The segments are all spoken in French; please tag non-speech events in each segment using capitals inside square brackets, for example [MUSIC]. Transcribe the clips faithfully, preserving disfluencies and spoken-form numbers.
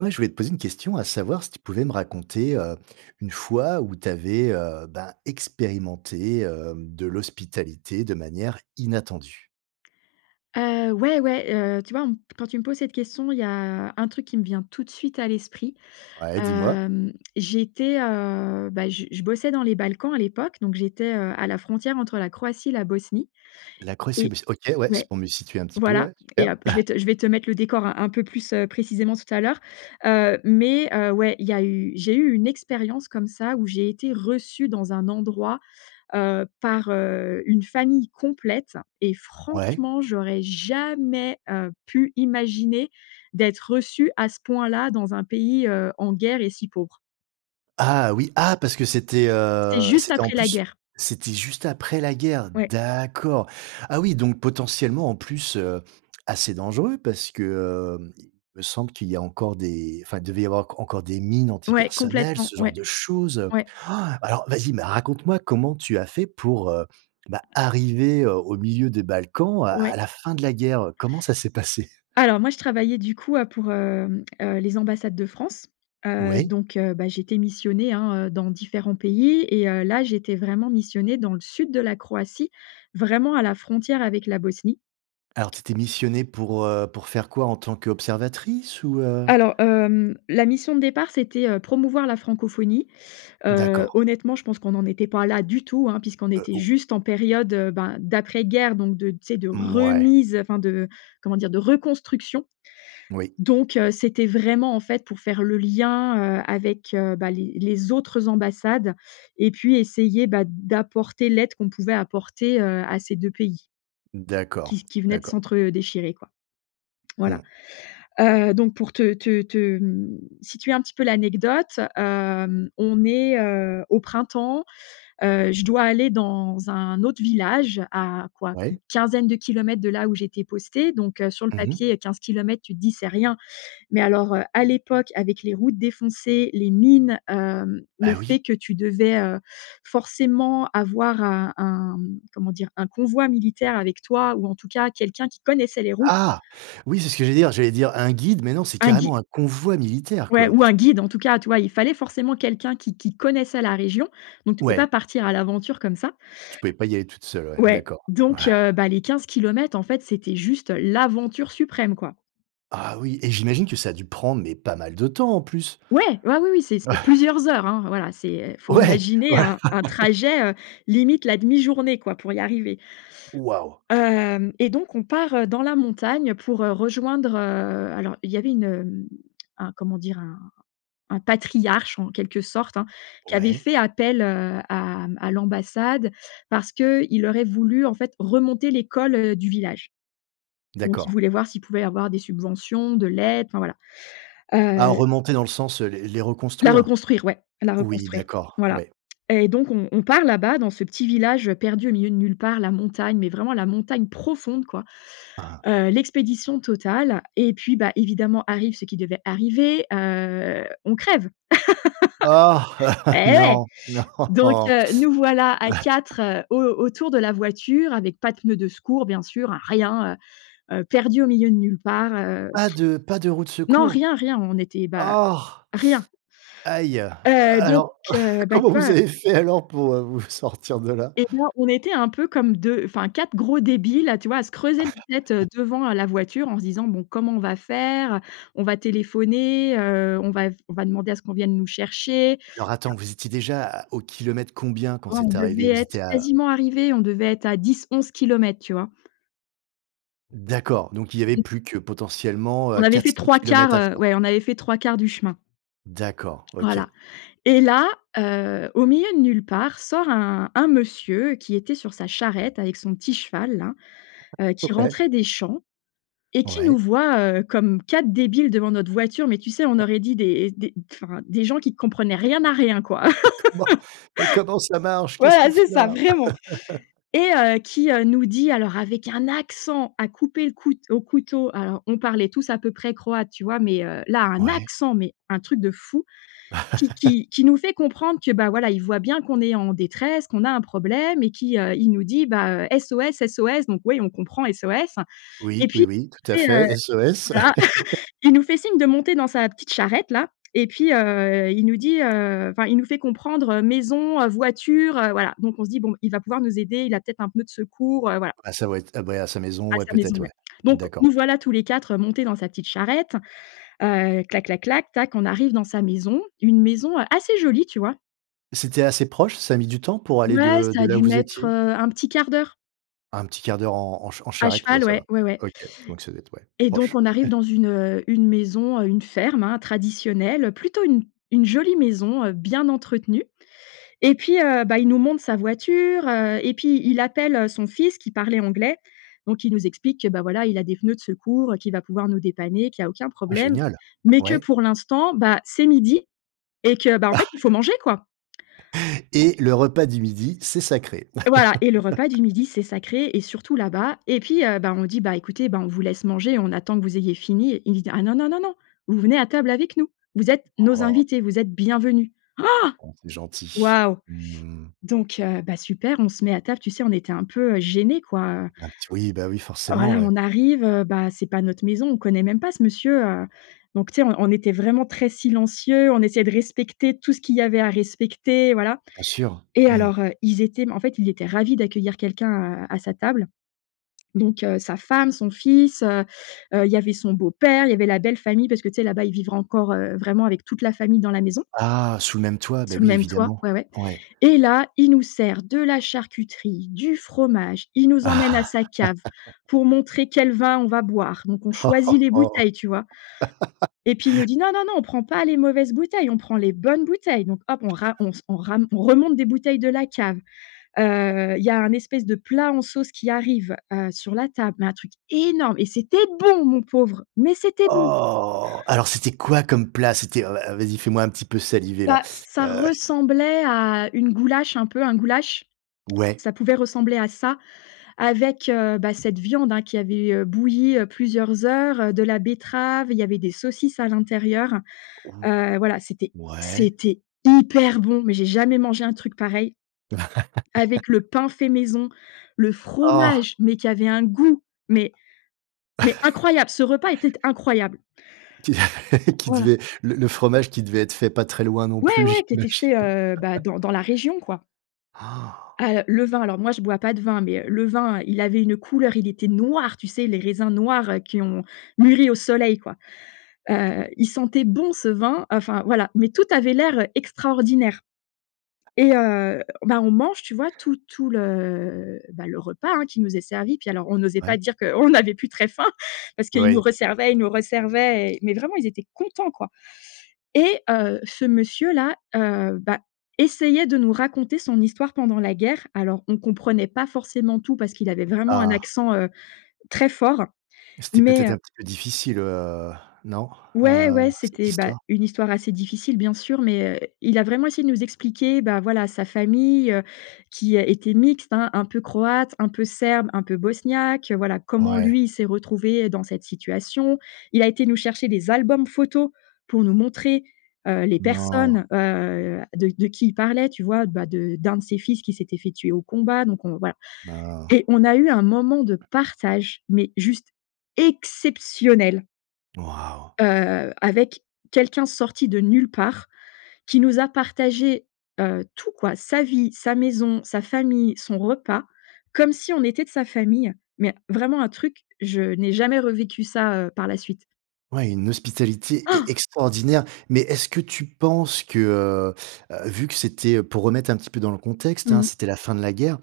Ouais, je voulais te poser une question à savoir si tu pouvais me raconter, heu, une fois où tu avais, heu, ben expérimenté, hem, de l'hospitalité de manière inattendue? Heu, ouais, ouais. Heu, tu vois, on me p quand tu me poses cette question, il y a un truc qui me vient tout de suite à l'esprit. Ouais, dis-moi. Hem, j'étais, heu, bah, je je bossais dans les Balkans à l'époque donc j'étais, heu, à la frontière entre la Croatie, la Bosnie. La Croatie, Et bah, c'est OK, ouais, c'est ouais, pour me situer un petit peu, voilà, ouais, et super. hop, je vais [CHUCKLES] te je vais te mettre le décor un un peu plus, heu, précisément tout à l'heure. Heu, mais heu, ouais, il y a eu j'ai eu une expérience comme ça où j'ai été reçue dans un endroit, heu, par, heu, une famille complète et Ouais. franchement j'aurais jamais, heu, pu imaginer d'être reçue à ce point-là, dans un pays, heu, en guerre et si pauvre. Ah oui! Ah! parce que c'était, C'était heu, juste c'était en après la plus, guerre! c'était juste après la guerre. Ouais. D'accord, ah oui, donc potentiellement en plus, heu, assez dangereux parce que, hem, il me semble qu'il y a encore des enfin, devait y avoir enc encore des mines Ouais, antipersonnel, complètement, ce genre ouais. de choses, heu. Ouais. Ah, alors, vas-y, mais raconte-moi! comment tu as fait pour, heu, bah, arriver, heu, au milieu des Balkans, à à Ouais. la fin de la guerre, heu, comment ça s'est passé? Alors, moi je travaillais du coup, heu, pour, hem, heu, les ambassades de France. Heu, Ouais. donc, heu, bah j'étais missionnée, hein, heu, dans différents pays et heu, là, j'étais vraiment missionnée dans le sud de la Croatie, vraiment à la frontière avec la Bosnie. Alors tu étais missionnée, pour, heu, pour faire quoi? En tant qu'observatrice ou, heu? Alors, hem, la mission de départ c'était, heu, promouvoir la francophonie. Heu, D'accord. honnêtement, je pense qu'on n'en était pas là du tout, hein, puisqu'on Heu, était o juste en période, heu, bah, d'après guerre donc de tu sais, de Mouais. remise, enfin de, comment dire, de reconstruction. Oui. Donc, heu, c'était vraiment, en fait, pour faire le lien, heu, avec, heu, bah, les les autres ambassades. Et puis essayer, bah, d'apporter l'aide qu'on pouvait apporter, heu, à ces deux pays D'accord, qui qui venaient de d'accord. s'entre, heu, déchirer, quoi. Voilà. Mmh. Heu, donc pour te te te, hem, situer un petit peu l'anecdote, hem, on est, heu, au printemps, heu, je dois aller dans un autre village, à quoi? Une Ouais. quinzaine de kilomètres de là où j'étais postée, donc heu, sur le Mmh mh. papier, quinze kilomètres, tu te dis: «C'est rien», mais alors, heu, à l'époque avec les routes défoncées, les mines, hem, le Ah oui? fait que tu devais, heu, forcément avoir un un comment dire, un convoi militaire avec toi ou en tout cas quelqu'un qui connaissait les routes. Ah! Oui, c'est ce que j'allais dire, j'allais dire un guide mais non c'est Un gui carrément un convoi militaire, ouais, quoi! ou un guide en tout cas. Tu vois, il fallait forcément quelqu'un qui qui connaissait la région, donc tu pouvais pas Ouais. partir à l'aventure comme ça Tu pouvais pas y aller toute seule, ouais, ouais. d'accord, ouais. Donc heu, bah les quinze kilomètres, en fait, c'était juste l'aventure suprême, quoi. Ah oui et j'imagine que ça a dû prendre, mais pas mal de temps, en plus? Ouais, ouais, oui, oui, c'est c'est [CHUCKLES] plusieurs heures, hein. Voilà c'est, heu, faut Ouais! imaginer Voilà! un un [LAUGHS] trajet, heu, limite la demi journée quoi, pour y arriver Waouh! hem et donc on part, heu, dans la montagne pour, heu, rejoindre, heu, alors, il y avait une, hem, un, comment dire un un patriarche en quelque sorte, hein, qui avait Ouais. fait appel, heu, à mmh, à l'ambassade parce qu'il aurait voulu, en fait, remonter l'école, heu, du village. Donc il D'accord. voulait voir s'il pouvait avoir des subventions, de l'aide, enfin, voilà. Ah, Heu remonter dans le sens, heu, les les La reconstruire? reconstruire, ouais, la Oui, reconstruire, d'accord, voilà. ouais. Et donc on on part là-bas, dans ce petit village, heu, perdu au milieu de nulle part. La montagne, mais vraiment la montagne profonde, quoi. Ah. Heu, l'expédition totale et puis, bah, évidemment arrive ce qui devait arriver, heu, on crève. [LAUGHS] Ah! Et [LAUGHS] ouais! Non. Donc Non. heu, nous voilà à [CHUCKLES] quatre, heu, au autour de la voiture, avec pas de pneu de secours, bien sûr, hein, rien, heu, heu, perdus au milieu de nulle part, heu, Pas de pas de roue de [BLOWS AIR] non, secours? rien, rien on était, bah, Oh! rien. Aïe! Heu, donc, Alors, heu, bah, comment tu vous vois avez fait alors pour heu, vous f sortir de là? Et bien, on était un peu comme deux, enfin quatre gros débiles, là, tu vois, à se creuser la tête, heu, [CHUCKLES] devant heu, la voiture en se disant: «Bon, comment on va faire? Heu, on va téléphoner? Heu, on va on va demander à ce qu'on vienne nous chercher?» Alors, attends, Enfin vous étiez déjà à au kilomètre combien, quand Oh, on c'est devait arrivé? Vous être étiez à quasiment arrivés. On devait être à dix-onze kilomètres, tu vois? D'accord, donc il y avait [UNINTELLIGIBLE] plus que, potentiellement, On heu, avait fait quatre-cinq trois kilomètres quarts, à heu, faire. ouais on avait fait trois quarts du chemin D'accord, voilà OK. et là, heu, au milieu de nulle part, sort un un monsieur qui était sur sa charrette, avec son petit cheval-là, heu, qui OK. rentrait des champs et qui nous Ouais. voit, heu, comme quatre débiles devant notre voiture. Mais tu sais, on [CHUCKLES] aurait dit des des enfin des gens qui comprenaient rien à rien, quoi! Mais comment? [LAUGHS] Mais comment ça marche? Qu'est-ce qu'on Voilà, fait c'est ça, là? vraiment, [LAUGHS] et heu, qui, heu, nous dit alors avec un accent à couper le coute au couteau, alors on parlait tous à peu près croate, tu vois? Mais heu, là, un Ouais. accent mais un truc de fou, qui [CHUCKLES] qui qui nous fait comprendre que, ben, voilà, il voit bien qu'on est en détresse, qu'on a un problème et qui, heu, il nous dit, bah, heu: «SOS, SOS!» donc, ouais, on comprend «SOS» et Oui, puis, oui, oui, tout à tu sais, heu fait. SOS. voilà! [CHUCKLES] [LAUGHS] Il nous fait signe de monter dans sa petite charrette-là et puis heu, il nous dit, heu enfin il nous fait comprendre: «maison», heu «voiture» heu, voilà, donc on se dit: «Bon, il va pouvoir nous aider, il a peut-être un peu de secours», voilà, voilà À sa voit à ouais, à sa maison. À Ouais, sa maison, peut-être, ouais. ouais. Donc D'accord. nous voilà, tous les quatre, heu, montés dans sa petite charrette, heu, clac, clac, clac, tac. On arrive dans sa maison, une maison assez jolie, tu vois? C'était assez proche? Ça a mis du temps pour aller Ouais, de ça de a là où dû vous mettre, étiez? heu, un petit quart d'heure. un petit quart d'heure en en ch en À charrette, ouais, cheval, ça ouais, va. ouais, ouais OK. Donc, ça doit être ouais. et Proche. donc on arrive [CHUCKLES] dans une, heu, une maison, heu, une ferme, hein, traditionnelle, plutôt une une jolie maison, heu, bien entretenue et puis heu, bah, il nous montre sa voiture, heu et puis il appelle, heu, son fils qui parlait anglais. Donc il nous explique que, bah, voilà, il a des pneus de secours, heu, qu'il va pouvoir nous dépanner, qu'il y a aucun Ah problème, génial! mais que, Ouais. pour l'instant, bah, c'est midi et que bah, en fait, il faut [CHUCKLES] manger, quoi. Et le repas du midi, c'est sacré. Voilà et le repas du [LAUGHS] midi, c'est sacré et surtout là-bas et puis heu, ben, on dit: «Bah, écoutez, bah, on vous laisse manger. On attend que vous ayez fini», il nous dit: «Ah non, non, non, non! Vous venez à table avec nous. Vous êtes nos Oh! invités, vous êtes bienvenus», Oh! Oh, c'est gentil. Waouh! Mmh. Donc heu, bah, super, on se met à table, tu sais, on était un peu, heu, gênés, quoi, heu Un petit oui, bah oui, forcément, voilà. ouais. On arrive, heu, bah, c'est pas notre maison. On le connaît même pas, ce monsieur, heu, donc tu sais, on on était vraiment très silencieux. On essayait de respecter tout ce qu'il y avait à respecter. Voilà Bien sûr! et Mmh. alors, heu, ils étaient mais en fait, ils étaient ravis d'accueillir quelqu'un à à sa table. Donc heu, sa femme, son fils, heu heu, il y avait son beau père, il y avait la belle-famille parce que tu sais, là-bas, ils vivre encore heu, vraiment, avec toute la famille dans la maison Ah! Sous le même toit! Bah, sous le oui, même toit, évidemment. ouais, ouais. Ouais. Et là, il nous sert de la charcuterie, du fromage. Il nous emmène à sa [CHUCKLES] cave [LAUGHS] pour montrer quel vin on va boire, donc on choisit les bouteilles, tu vois? [LAUGHS] Et puis il nous dit: [LAUGHS] «Non, non, non, on prend pas les mauvaises bouteilles, on prend les bonnes bouteilles». Donc hop, on ra [CHUCKLES] on s on ra on remonte des bouteilles de la cave, heu. Il y a un espèce de plat en sauce qui arrive, heu, sur la table, mais un truc énorme. Et c'était bon, mon pauvre, mais c'était bon! Oh! Alors, c'était quoi comme plat? C'était, heu, vas, heu, vas-y! Fais-moi un petit peu saliver là! Bah, [SUCKS TEETH] ça Heu. ressemblait à une goulache, un peu, un goulache. Ouais. Ça pouvait ressembler à ça, avec, heu, bah, cette viande, hein, qui avait, heu, bouillie heu, plusieurs heures, heu, de la betterave, il y avait des saucisses à l'intérieur. Ou Heu, voilà c'était ouais. c'était hyper bon mais j'ai jamais mangé un truc pareil, avec le [LAUGHS] pain fait maison, le Oh! fromage, mais qui avait un goût mais mais [CHUCKLES] incroyable. Ce repas était incroyable! Qu qui Voilà. devait le le fromage qui devait être fait pas très loin, non Ouais, plus, ouais qui était j'imagine. fait, heu, bah, [LAUGHS] dans dans la région, quoi. Han! Ah heu, le vin- alors moi je bois pas de vin mais heu, le vin, il avait une couleur, il était noir, tu sais, les raisins noirs, heu, qui ont mûri au soleil, quoi. Oui. Heu, il sentait bon, ce vin, heu, enfin voilà mais tout avait l'air extraordinaire et heu, ben, on mange, tu vois, tout tout le, bah, le repas, hein, qui nous est servi. Puis alors, on n'osait pas Ouais. dire qu'on n'avait plus très faim parce qu'ils nous Oui. resservaient, ils nous resservaient et mais vraiment ils étaient contents, quoi et heu, ce monsieur-là, heu, bah, essayait de nous raconter son histoire pendant la guerre. Alors on comprenait pas forcément tout parce qu'il avait vraiment un Ah! accent, heu, très fort, C'était mais peut-être heu un petit peu difficile, heu, non, Ouais, heu, ouais, cette c'était, bah, histoire? une histoire assez difficile, bien sûr, mais heu, il a vraiment essayé de nous expliquer, bah, voilà, sa famille heu, qui, heu, était mixte, hein, un peu croate, un peu serbe, un peu bosniaque, heu voilà, comment Ouais. lui s'est retrouvé, heu, dans cette situation. Il a été nous chercher des albums photos pour nous montrer, heu, les Non. personnes, heu, de de qui il parlait. Tu vois? Bah de d'un de ses fils qui s'était fait tuer au combat. Donc on voilà. B oh! Et on a eu un moment de partage, mais juste exceptionnel Waouh! heu, avec quelqu'un sorti de nulle part, qui nous a partagé, heu, tout quoi, sa vie, sa maison, sa famille, son repas, comme si on était de sa famille, mais vraiment un truc, je n'ai jamais revécu ça, heu, par la suite. Ouais, une hospitalité e Han! extraordinaire. Mais est-ce que tu penses que, heu, heu, vu que c'était, heu, pour remettre un petit peu dans le contexte, Mmh hein, mh. c'était la fin de la guerre.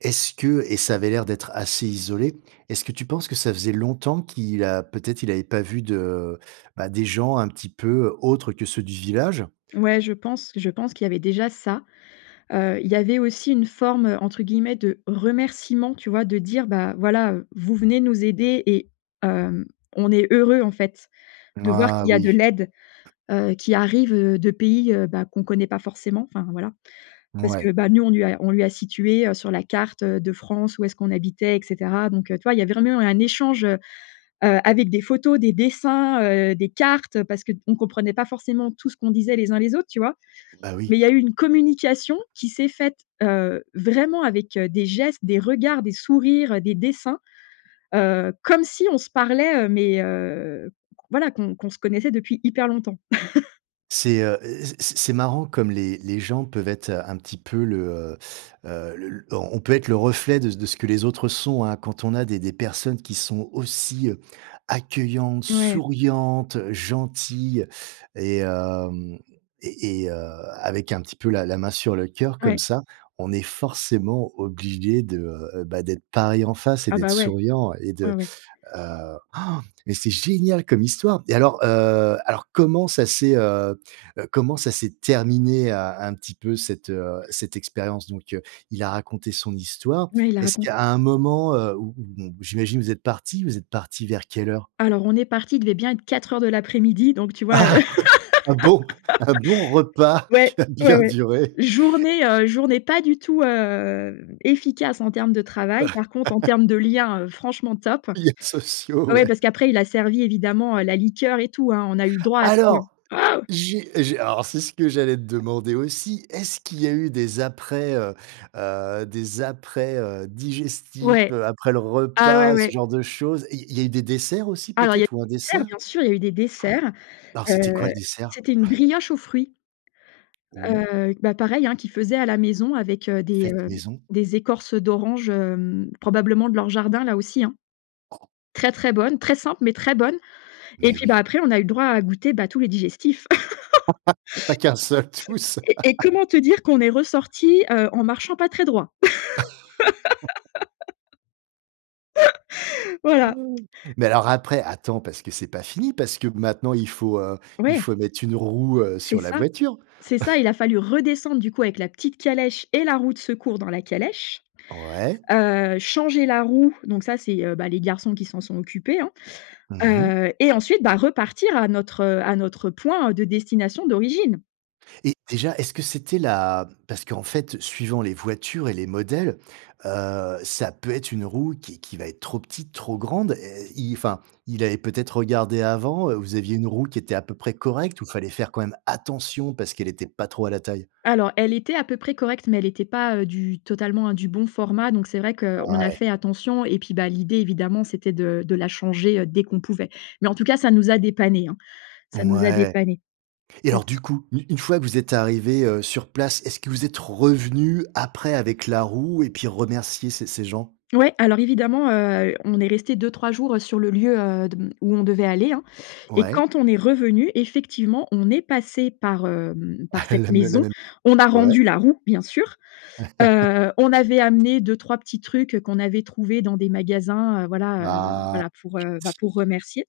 Est-ce que et ça avait l'air d'être assez isolé. Est-ce que tu penses que ça faisait longtemps qu'il a, peut-être, il avait pas vu de, bah, des gens, un petit peu, heu, autres que ceux du village? Ouais, je pense je pense qu'il y avait déjà ça. Heu, il y avait aussi une forme, heu, entre guillemets, de «remerciement,» tu vois, de dire: «Bah, voilà, heu, vous venez nous aider et hem, on est heureux, en fait, de voir Ah qu'il y a de oui. l'aide, heu, qui arrive, heu, de pays, heu, bah, qu'on connaît pas forcément, enfin, voilà». Parce que, Ouais. bah, nous on lui a on lui a situé, heu, sur la carte, heu, de France où est-ce qu'on habitait et cetera. Donc heu, tu vois, il y a vraiment eu un échange, heu, heu, avec des photos, des dessins, heu, des cartes, heu, parce qu'on comprenait pas forcement tout ce qu'on disait, les uns les autres, tu vois? Bah Mais il oui. y a eu une communication, qui s'est faite, heu, vraiment, avec, heu, des gestes, des regards, des sourires, heu, des dessins, heu, comme si on se parlait, heu, mais heu, voilà qu'on qu'on se connaissait depuis hyper longtemps. [LAUGHS] C'est, heu heu, c'est c'est marrant comme les les gens peuvent être un petit peu le, heu heu, le l on on peut être le reflet de c de ce que les autres sont, hein. Quand on a des des personnes qui sont aussi, heu, accueillantes, Mouais. souriantes, gentilles et hem et et heu, avec un petit peu la la main sur le cœur comme Ouais. ça, on est forcément obligé de, heu heu, bah, d'être pareil en face et Ah, d'être bah, ouais. souriant et Ouais, de, ouais. heu han, mais c'est génial comme histoire! Et alors, heu, alors, comment ça s'est, heu heu, comment ça s'est terminé un un petit peu cette, heu, cette expérience? Donc, il a raconté son histoire. Ouais, il a Est-ce raconte qu'à un moment, heu, où où bon, j'imagine vous êtes parti, vous êtes parti vers quelle heure? Alors, on est parti, il devait bien être quatre heures de l'après-midi donc, tu vois, heu, Ah, oui, un bon un bon [LAUGHS] repas qui ouais, a ouais, bien ouais, duré. journée, heu, journée pas du tout, hem, efficace en termes de travail, par contre, en [LAUGHS] termes de lien, heu, franchement, top. Liens sociaux, Ouais, ouais. parce qu'après, il a servi, évidemment, heu, la liqueur et tout, hein, on a eu le droit à tout. Alors, Waouh! j'ai j'ai alors, c'est ce que j'allais te demander aussi, est-ce qu'il y a eu des après, heu heu, des après, heu, digestifs, Ouais, heu, après le ah, ouais, repas, ce ouais. genre de choses, il il y a eu des desserts aussi Alors, il y a peut-être, ou des un desserts, dessert? Han. bien sûr, il y a eu des desserts, Alors, c'était quoi heu, le dessert? c'était une brioche aux fruits, Mmh mh. heu, bah, pareil, hein, qu'il faisait à la maison avec, heu, des, Faite heu, maison? des écorces d'orange, hem, probablement de leur jardin là aussi, hein. Très, très bonne, très simple mais, très bonne et Mais puis, bah, oui. après, on a eu droit à goûter, bah, tous les digestifs. [LAUGHS] [LAUGHS] Pas qu'un seul, tous. Et et [LAUGHS] comment te dire qu'on est ressorti, heu, en marchant pas très droit? [LAUGHS] [LAUGHS] Voilà. Han, mais, alors, après, attends, parce que c'est pas fini, parce que, maintenant, il faut, heu, il Ouais. faut mettre une roue, heu, C'est sur la ça, voiture. c'est ça, il [CHUCKLES] a fallu redescendre, du coup, avec la petite calèche et la roue de secours dans la calèche, Ouais. heu, changer la roue, donc, ça, c'est, heu, bah, les garçons qui s'en sont occupés, hein, Mmh mh. heu et ensuite, bah, repartir à notre, heu, à notre point de destination d'origine! Et déjà, est-ce que c'était la parce qu'en fait, suivant les voitures et les modèles, heu, ça peut être une roue qui qui va être trop petite, trop grande. Et et i enfin, il avait peut-être regardé avant? Heu, vous aviez une roue qui était à peu près correcte ou fallait faire quand même attention parce qu'elle était pas trop à la taille? Alors elle était à peu près correcte mais elle était pas, heu, du totalement, hein, du bon format, donc c'est vrai qu'on a Ouais. fait attention et puis, bah, l'idée évidemment c'était de de la changer, heu, dès qu'on pouvait. Mais en tout cas ça nous a dépannés, hein. Ça nous a Mouais. dépannés. Et Ça alors c'est sûr. du coup, u une fois que vous êtes arrivés, heu, sur place, est-ce que vous êtes revenus après avec la roue et puis remercier ces ces gens? Ouais, alors évidemment, heu, on est restés deux-trois jours, heu, sur le lieu, heu, de m où on devait aller, hein? Et Ouais. quand on est revenus effectivement on est passés par, hem, par cette [CHUCKLES] La me la maison. même On a Ouais. rendu la roue, bien sûr. [LAUGHS] Heu, on avait amené deux-trois petits trucs, heu, qu'on avait trouvés dans des magasins, heu, voilà, heu, Bah, voilà pour, heu, bah, pour c'est remercier.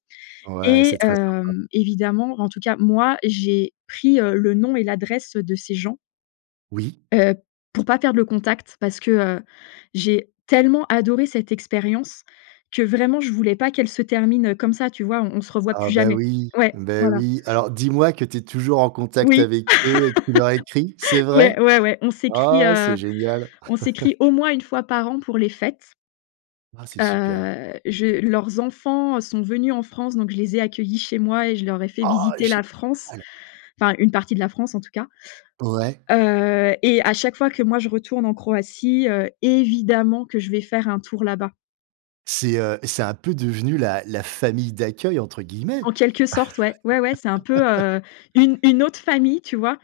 gentil. Ouais, Et c'est très sympa. hem, évidemment, en tout cas moi, j'ai pris, heu, le nom et l'adresse, heu, de ces gens Oui. heu, pour pas perdre le contact. Parce que, heu, j'ai tellement adoré cette expérience que vraiment, je voulais pas qu'elle se termine, heu, comme ça, tu vois? On on se revoit Ah, plus bah, jamais. oui. Ouais, Beh, voilà. oui. Alors dis-moi que tu es toujours en contact Oui. avec eux et que tu leur écris? C'est [LAUGHS] vrai? Ouais, ouais, ouais. On s'écrit, Ah heu, c'est génial. on [LAUGHS] s'écrit au moins une fois par an pour les fêtes. Ah! C'est super. Heu, je leurs enfants, heu, sont venus en France donc je les ai accueillis chez moi et je leur ai fait Oh, visiter la génial! France. Enfin une partie de la France en tout cas. Ouais. Heu, et à chaque fois que moi je retourne en Croatie, heu, évidemment que je vais faire un tour là bas. C'est, heu, c'est un peu devenu la la «famille d'accueil» entre guillemets? En quelque sorte, ouais. Ouais, ouais, c'est un peu, [LAUGHS] heu, une une autre famille, tu vois,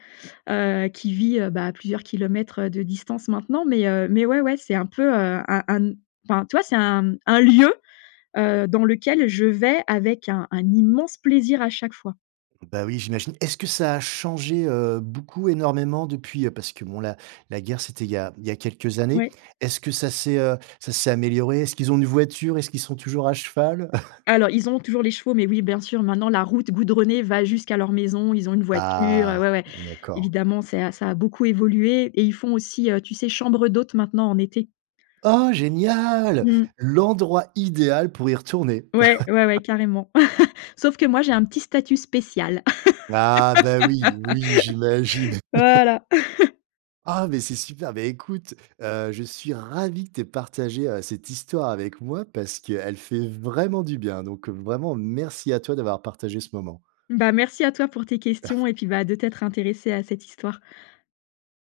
heu, qui vit, heu, bah, à plusieurs kilomètres de distance, maintenant. Mais, heu, mais, ouais, ouais, c'est un peu, heu, un un n enfin, tu vois, c'est un un lieu, heu, dans lequel je vais avec un un immense plaisir à chaque fois. Bah, oui, j'imagine. Est-ce que ça a changé, heu, beaucoup, énormément depuis? Parce que bon, la la guerre, c'était il y a il y a quelques années. Ouais. Est-ce que ça s'est, heu, ça s'est amélioré? Est-ce qu'ils ont une voiture? Est-ce qu'ils sont toujours à cheval? [CHUCKLES] Alors, ils ont toujours les chevaux, mais, oui, bien sûr, maintenant, la route goudronnée va jusqu'à leur maison. Ils ont une voiture, heu, Ah, ouais, ouais. d'accord. Évidemment, c'est à ça a beaucoup évolué et ils font aussi, heu, tu sais, chambre d'hôtes, maintenant, en été. Oh, génial! Mmh. L'endroit idéal pour y retourner! Ouais, ouais, ouais, carrément. [LAUGHS] [CHUCKLES] Sauf que moi, j'ai un petit statut spécial. Ah, bah, oui, oui, j'imagine! [LAUGHS] [LAUGHS] Voilà. [CHUCKLES] Ah, mais, c'est super! Beh, écoute, heu, je suis ravi que tu aies partagé, heu, cette histoire avec moi, parce qu'elle fait vraiment du bien. Donc, heu, vraiment, merci à toi d'avoir partagé ce moment. Bah, merci à toi pour tes [CHUCKLES] questions et puis, bah, de t'être intéressé à cette histoire.